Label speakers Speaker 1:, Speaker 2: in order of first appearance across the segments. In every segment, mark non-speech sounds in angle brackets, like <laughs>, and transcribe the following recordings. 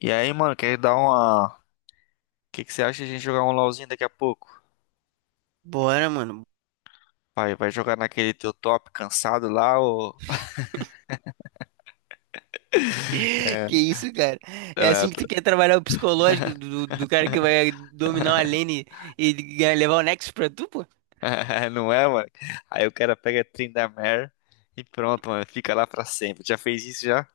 Speaker 1: E aí, mano, quer dar uma. O que que você acha de a gente jogar um LOLzinho daqui a pouco?
Speaker 2: Bora, mano.
Speaker 1: Vai, vai jogar naquele teu top cansado lá, ou.
Speaker 2: <laughs> Que isso, cara? É assim que tu quer trabalhar o psicológico do cara que vai dominar uma lane e levar o Nexus pra tu, pô?
Speaker 1: <laughs> Não é, mano? Aí o cara pega Tryndamere e pronto, mano, fica lá pra sempre. Já fez isso já?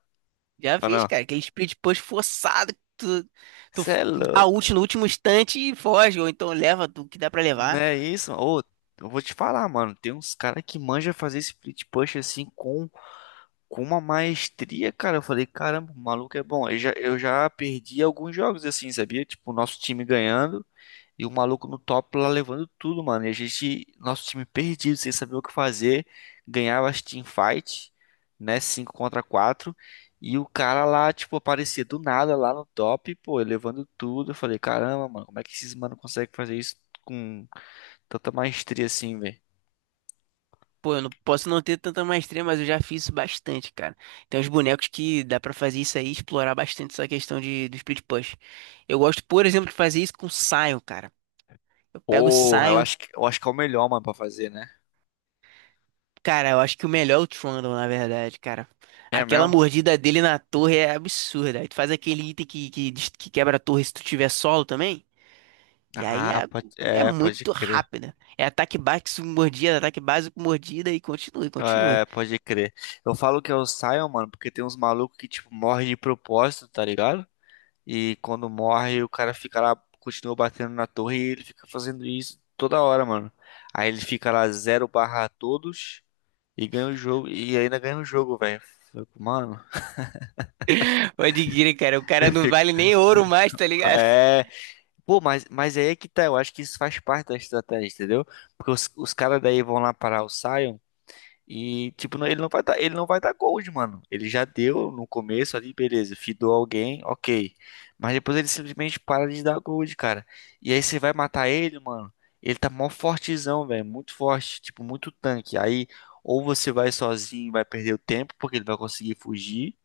Speaker 2: Já
Speaker 1: Ou
Speaker 2: fiz,
Speaker 1: não?
Speaker 2: cara. Aquele split push forçado que tu, tu
Speaker 1: Você
Speaker 2: f-
Speaker 1: é
Speaker 2: dá ult
Speaker 1: louco.
Speaker 2: no último instante e foge, ou então leva o que dá pra
Speaker 1: Não
Speaker 2: levar.
Speaker 1: é isso, mano? Ô, eu vou te falar, mano, tem uns caras que manja fazer split push assim com. Com uma maestria, cara, eu falei, caramba, o maluco é bom. Eu já perdi alguns jogos assim, sabia? Tipo, o nosso time ganhando. E o maluco no top lá levando tudo, mano. E a gente, nosso time perdido, sem saber o que fazer. Ganhava as teamfight, né? Cinco contra quatro. E o cara lá, tipo, aparecia do nada lá no top, pô, levando tudo. Eu falei, caramba, mano, como é que esses mano conseguem fazer isso com tanta maestria assim, velho?
Speaker 2: Pô, eu não posso não ter tanta maestria, mas eu já fiz isso bastante, cara. Tem uns bonecos que dá pra fazer isso aí, e explorar bastante essa questão de, do split push. Eu gosto, por exemplo, de fazer isso com Sion, cara. Eu pego o
Speaker 1: Porra, eu
Speaker 2: Sion.
Speaker 1: acho que, eu acho que é o melhor, mano, pra fazer, né?
Speaker 2: Cara, eu acho que o melhor é o Trundle, na verdade, cara.
Speaker 1: É
Speaker 2: Aquela
Speaker 1: mesmo?
Speaker 2: mordida dele na torre é absurda. Aí tu faz aquele item que quebra a torre se tu tiver solo também. E aí
Speaker 1: Ah,
Speaker 2: é,
Speaker 1: pode,
Speaker 2: é
Speaker 1: é, pode
Speaker 2: muito
Speaker 1: crer.
Speaker 2: rápida. É ataque básico, com mordida, ataque básico, com mordida e continua, e continua.
Speaker 1: É, pode crer. Eu falo que é o Sion, mano, porque tem uns malucos que, tipo, morrem de propósito, tá ligado? E quando morre, o cara fica lá, continua batendo na torre e ele fica fazendo isso toda hora, mano. Aí ele fica lá zero barra todos e ganha o jogo. E ainda ganha o jogo, velho. Eu fico, mano,
Speaker 2: <laughs> Pode crer, cara. O
Speaker 1: <laughs> eu
Speaker 2: cara não
Speaker 1: fico.
Speaker 2: vale nem ouro mais, tá ligado?
Speaker 1: É. Pô, mas aí é que tá. Eu acho que isso faz parte da estratégia, entendeu? Porque os caras daí vão lá parar o Sion. E, tipo, não- ele não vai dar gold, mano. Ele já deu no começo ali, beleza, fidou alguém, ok. Mas depois ele simplesmente para de dar gold, cara. E aí você vai matar ele, mano. Ele tá mó fortezão, velho. Muito forte, tipo, muito tanque. Aí, ou você vai sozinho e vai perder o tempo, porque ele vai conseguir fugir.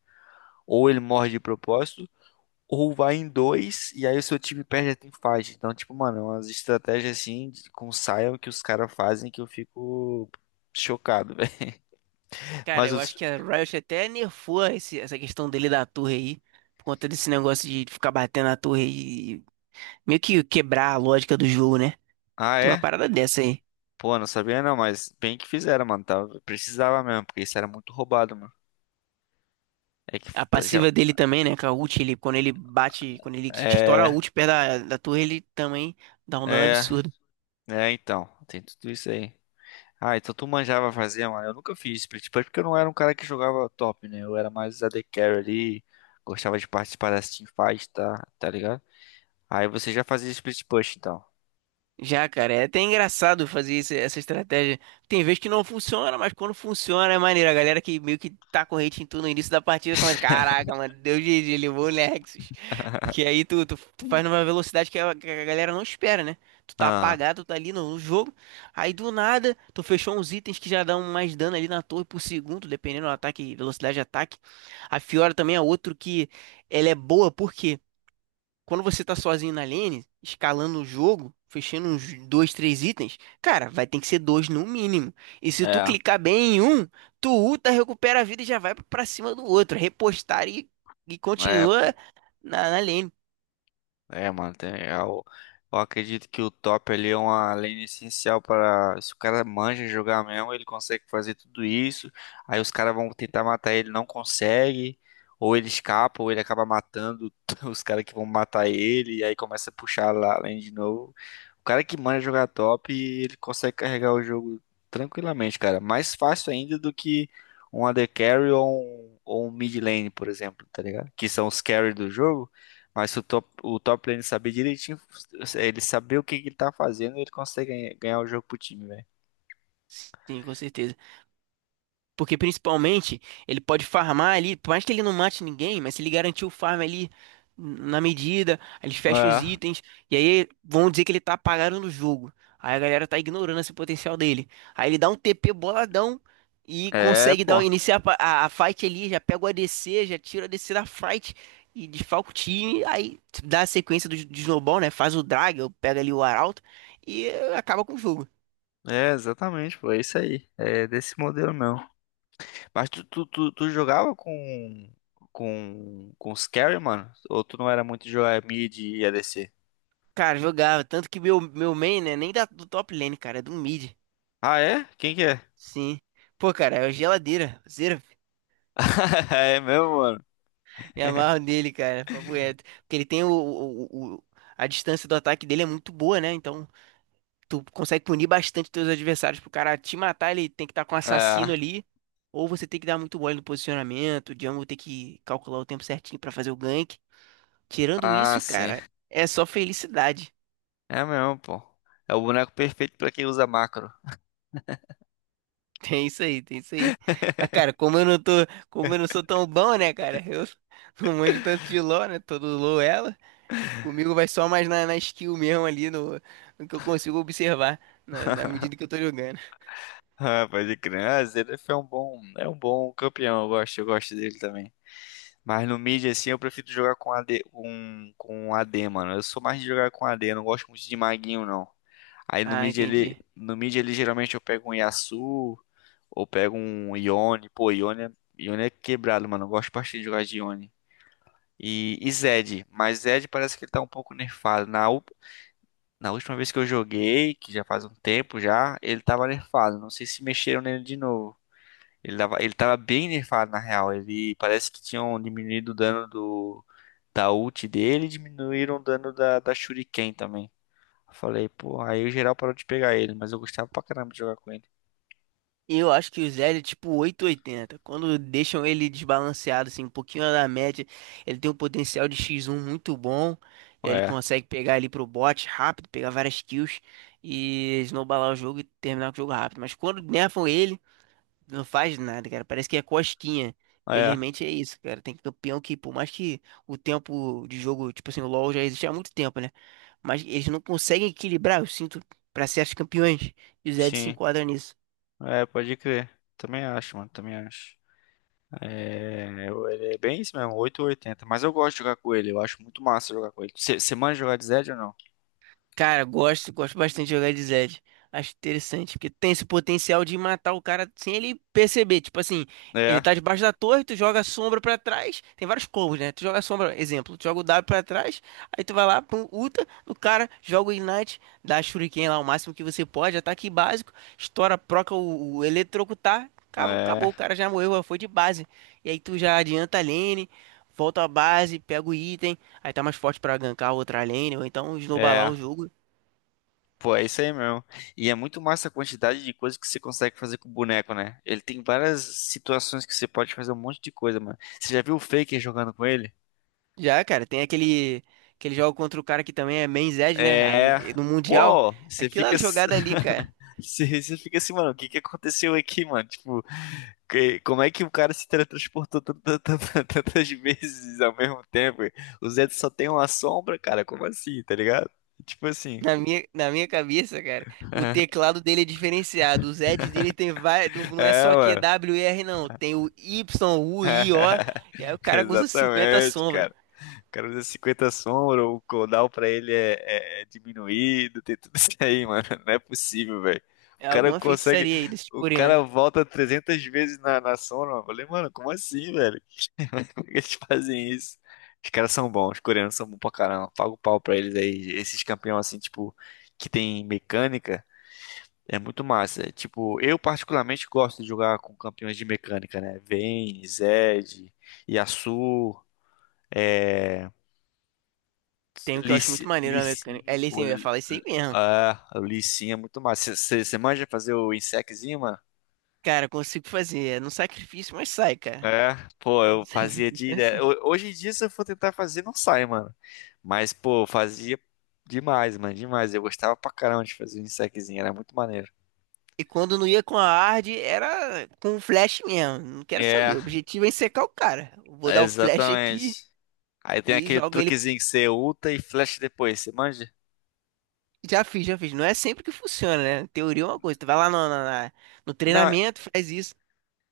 Speaker 1: Ou ele morre de propósito. Ou vai em dois, e aí o seu time perde a teamfight. Então, tipo, mano, é umas estratégias assim, de- com Sion que os caras fazem que eu fico chocado, <laughs> velho.
Speaker 2: Cara,
Speaker 1: Mas
Speaker 2: eu acho
Speaker 1: os.
Speaker 2: que a Riot até nerfou essa questão dele da torre aí. Por conta desse negócio de ficar batendo na torre e meio que quebrar a lógica do jogo, né?
Speaker 1: Ah,
Speaker 2: Tem uma
Speaker 1: é?
Speaker 2: parada dessa aí.
Speaker 1: Pô, não sabia não, mas bem que fizeram, mano. Tava, precisava mesmo, porque isso era muito roubado, mano. É que
Speaker 2: A
Speaker 1: tá já.
Speaker 2: passiva dele também, né? Com a ult, ele, quando ele bate, quando ele estoura a
Speaker 1: É,
Speaker 2: ult perto da, da torre, ele também dá um dano
Speaker 1: é,
Speaker 2: absurdo.
Speaker 1: então. Tem tudo isso aí. Ah, então tu manjava fazer, mano. Eu nunca fiz split push porque eu não era um cara que jogava top, né? Eu era mais AD carry ali. Gostava de participar das teamfights, tá? Tá ligado? Aí você já fazia split push, então.
Speaker 2: Já, cara, é até engraçado fazer essa estratégia. Tem vezes que não funciona, mas quando funciona é maneiro. A galera que meio que tá com hate em tudo no início da partida começa, caraca, mano, deu GG, levou o Nexus. Porque aí tu faz numa velocidade que a galera não espera, né? Tu tá
Speaker 1: Ah,
Speaker 2: apagado, tu tá ali no, no jogo, aí do nada tu fechou uns itens que já dão mais dano ali na torre por segundo, dependendo do ataque, velocidade de ataque. A Fiora também é outro que ela é boa, por quê? Quando você tá sozinho na lane, escalando o jogo, fechando uns dois, três itens, cara, vai ter que ser dois no mínimo. E se tu
Speaker 1: é.
Speaker 2: clicar bem em um, tu ulta, recupera a vida e já vai pra cima do outro. Repostar e
Speaker 1: É, pô.
Speaker 2: continua na, na lane.
Speaker 1: É, mano, tem, eu acredito que o top ali é uma lane essencial para se o cara manja jogar mesmo, ele consegue fazer tudo isso. Aí os caras vão tentar matar ele, não consegue, ou ele escapa, ou ele acaba matando <laughs> os caras que vão matar ele, e aí começa a puxar lá a lane de novo. O cara que manja jogar top, ele consegue carregar o jogo tranquilamente, cara. Mais fácil ainda do que um AD carry ou um mid lane, por exemplo, tá ligado? Que são os carry do jogo. Mas se o top, o top lane saber direitinho, ele saber o que que ele tá fazendo, ele consegue ganha- ganhar o jogo pro time, velho.
Speaker 2: Sim, com certeza. Porque principalmente ele pode farmar ali, por mais que ele não mate ninguém, mas se ele garantir o farm ali na medida, aí eles fecham os itens, e aí vão dizer que ele tá apagado no jogo. Aí a galera tá ignorando esse potencial dele. Aí ele dá um TP boladão e
Speaker 1: É, é,
Speaker 2: consegue
Speaker 1: pô.
Speaker 2: dar, iniciar a a fight ali, já pega o ADC, já tira o ADC da fight e desfalca o time. Aí dá a sequência do, de snowball, né? Faz o drag, pega ali o arauto e acaba com o jogo.
Speaker 1: É, exatamente, pô. É isso aí. É desse modelo mesmo. Mas tu jogava com, com os carry, mano? Ou tu não era muito de jogar mid e ADC?
Speaker 2: Cara, jogava. Tanto que meu main, né? Nem da, do top lane, cara. É do mid.
Speaker 1: Ah, é? Quem que é?
Speaker 2: Sim. Pô, cara, é o geladeira. Zero.
Speaker 1: <laughs> É mesmo, mano.
Speaker 2: Me amarro nele, cara. Papo reto. Porque ele tem o A distância do ataque dele é muito boa, né? Então, tu consegue punir bastante teus adversários. Pro cara te matar, ele tem que estar com um
Speaker 1: É.
Speaker 2: assassino ali. Ou você tem que dar muito mole no posicionamento. O jungle tem que calcular o tempo certinho pra fazer o gank. Tirando
Speaker 1: Ah,
Speaker 2: isso,
Speaker 1: sim.
Speaker 2: cara, é só felicidade.
Speaker 1: É mesmo, pô. É o boneco perfeito pra quem usa macro.
Speaker 2: <laughs> Tem isso aí, tem isso aí. Mas, cara, como eu não sou tão bom, né, cara? Eu <laughs> não manjo tanto de LoL, né? Todo LoL é ela. Comigo vai só mais na, na skill mesmo ali, no, no que eu consigo observar, na, na medida que eu tô jogando.
Speaker 1: Ah, pode crer. Ah, Zverev é um bom campeão. Eu gosto dele também. Mas no mid, assim, eu prefiro jogar com AD, com AD, mano. Eu sou mais de jogar com AD, eu não gosto muito de maguinho, não. Aí no
Speaker 2: Ah,
Speaker 1: mid,
Speaker 2: entendi.
Speaker 1: ele, no mid, ele geralmente eu pego um Yasuo, ou pego um Yone. Pô, Yone é quebrado, mano. Eu gosto bastante de jogar de Yone. E Zed, mas Zed parece que ele tá um pouco nerfado. Na, u- na última vez que eu joguei, que já faz um tempo já, ele tava nerfado. Não sei se mexeram nele de novo. Ele tava bem nerfado, na real. Ele parece que tinham diminuído o dano do, da ult dele e diminuíram o dano da, da Shuriken também. Eu falei, pô, aí o geral parou de pegar ele, mas eu gostava pra caramba de jogar com ele.
Speaker 2: Eu acho que o Zed é tipo 800 e 80. Quando deixam ele desbalanceado, assim, um pouquinho da média, ele tem um potencial de x um muito bom. Ele
Speaker 1: É,
Speaker 2: consegue pegar ali pro bot rápido, pegar várias kills e snowballar o jogo e terminar com o jogo rápido. Mas quando nerfam ele. Não faz nada, cara. Parece que é cosquinha.
Speaker 1: é,
Speaker 2: Felizmente é isso, cara. Tem campeão que, por mais que o tempo de jogo, tipo assim, o LoL já existe há muito tempo, né? Mas eles não conseguem equilibrar, eu sinto, pra certos campeões. E o Zed se
Speaker 1: sim,
Speaker 2: enquadra nisso.
Speaker 1: é, pode crer. Também acho, mano, também acho. É, eu- ele é bem isso mesmo, oito ou oitenta. Mas eu gosto de jogar com ele, eu acho muito massa jogar com ele. Você manja jogar de Zed ou não?
Speaker 2: Cara, gosto, gosto bastante de jogar de Zed. Acho interessante, porque tem esse potencial de matar o cara sem ele perceber. Tipo assim, ele
Speaker 1: É,
Speaker 2: tá debaixo da torre, tu joga a sombra pra trás. Tem vários combos, né? Tu joga a sombra, exemplo, tu joga o W pra trás, aí tu vai lá, pum, ulta no cara, joga o Ignite, dá a Shuriken lá o máximo que você pode, ataque básico, estoura, proca o eletrocutar, acabou,
Speaker 1: é,
Speaker 2: acabou, o cara já morreu, já foi de base. E aí tu já adianta a lane, volta à base, pega o item. Aí tá mais forte pra gankar outra lane, ou então snowballar
Speaker 1: é.
Speaker 2: o jogo.
Speaker 1: Pô, é isso aí mesmo. E é muito massa a quantidade de coisas que você consegue fazer com o boneco, né? Ele tem várias situações que você pode fazer um monte de coisa, mano. Você já viu o Faker jogando com ele?
Speaker 2: Já, cara, tem aquele, aquele jogo contra o cara que também é main Zed, né?
Speaker 1: É.
Speaker 2: Aí no Mundial,
Speaker 1: Pô, você fica.
Speaker 2: aquela jogada ali, cara,
Speaker 1: <laughs> Você fica assim, mano, o que que aconteceu aqui, mano? Tipo, que- como é que o cara se teletransportou tantas vezes ao mesmo tempo? O Zed só tem uma sombra, cara, como assim, tá ligado? Tipo assim.
Speaker 2: na minha cabeça, cara, o
Speaker 1: <laughs>
Speaker 2: teclado dele é diferenciado. O Zed dele tem vai, não é
Speaker 1: É,
Speaker 2: só Q
Speaker 1: mano.
Speaker 2: W e R não. Tem o Y, U, I, O.
Speaker 1: <laughs>
Speaker 2: E aí o cara usa 50
Speaker 1: Exatamente,
Speaker 2: sombra.
Speaker 1: cara. Cara usa 50 sombra, o cooldown pra ele é, é- é diminuído, tem tudo isso aí, mano. Não é possível, velho.
Speaker 2: É
Speaker 1: O cara
Speaker 2: alguma
Speaker 1: consegue.
Speaker 2: feitiçaria aí desse
Speaker 1: O
Speaker 2: coreano.
Speaker 1: cara volta 300 vezes na, na sombra, mano. Eu falei, mano, como assim, velho? Como é que eles fazem isso? Os caras são bons, os coreanos são bons pra caramba. Paga o pau pra eles aí. Esses campeões, assim, tipo, que tem mecânica, é muito massa. Tipo, eu particularmente gosto de jogar com campeões de mecânica, né? Vayne, Zed, Yasuo. É,
Speaker 2: Tem um que eu acho muito
Speaker 1: lici,
Speaker 2: maneiro na mecânica.
Speaker 1: Lissi,
Speaker 2: Ali sim,
Speaker 1: pô.
Speaker 2: eu ia
Speaker 1: Li-
Speaker 2: falar isso aí mesmo.
Speaker 1: ah, o Lissinha é muito massa. Você manja fazer o insecozinho, mano?
Speaker 2: Cara, consigo fazer. É no sacrifício, mas sai, cara.
Speaker 1: É, pô,
Speaker 2: Não
Speaker 1: eu
Speaker 2: sei o que
Speaker 1: fazia
Speaker 2: eu
Speaker 1: direto.
Speaker 2: pensar.
Speaker 1: Ho-
Speaker 2: <laughs>
Speaker 1: hoje em dia, se eu for tentar fazer, não sai, mano. Mas, pô, eu fazia demais, mano, demais. Eu gostava pra caramba de fazer o insecozinho, era muito maneiro.
Speaker 2: E quando não ia com a hard, era com o flash mesmo. Não quero
Speaker 1: É,
Speaker 2: saber. O objetivo é secar o cara. Vou dar o flash aqui
Speaker 1: exatamente. Aí tem
Speaker 2: e
Speaker 1: aquele
Speaker 2: jogo ele.
Speaker 1: truquezinho que você ulta e flecha depois, você manja?
Speaker 2: Já fiz, já fiz. Não é sempre que funciona, né? Teoria é uma coisa. Tu vai lá no, na no
Speaker 1: Não,
Speaker 2: treinamento, faz isso.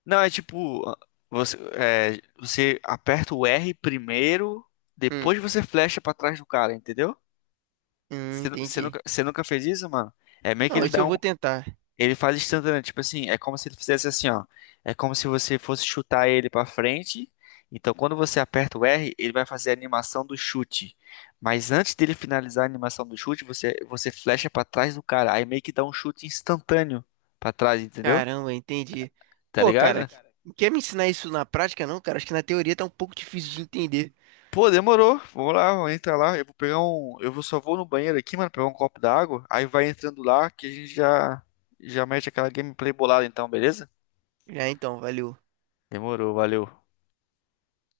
Speaker 1: não, é tipo, você, é, você aperta o R primeiro,
Speaker 2: Hum,
Speaker 1: depois você flecha pra trás do cara, entendeu? Você, nu-
Speaker 2: entendi.
Speaker 1: você nunca fez isso, mano? É meio que
Speaker 2: Não,
Speaker 1: ele
Speaker 2: isso
Speaker 1: dá
Speaker 2: eu
Speaker 1: um.
Speaker 2: vou tentar.
Speaker 1: Ele faz instantâneo, tipo assim, é como se ele fizesse assim, ó. É como se você fosse chutar ele pra frente. Então, quando você aperta o R, ele vai fazer a animação do chute. Mas antes dele finalizar a animação do chute, você flecha pra trás do cara. Aí meio que dá um chute instantâneo pra trás, entendeu?
Speaker 2: Caramba, entendi.
Speaker 1: Tá
Speaker 2: Pô, cara,
Speaker 1: ligado?
Speaker 2: quer me ensinar isso na prática, não, cara? Acho que na teoria tá um pouco difícil de entender.
Speaker 1: Pô, demorou. Vamos lá, vamos entrar lá. Eu vou pegar um. Eu vou só vou no banheiro aqui, mano, pegar um copo d'água. Aí vai entrando lá que a gente já mete aquela gameplay bolada então, beleza?
Speaker 2: Já então, valeu.
Speaker 1: Demorou, valeu.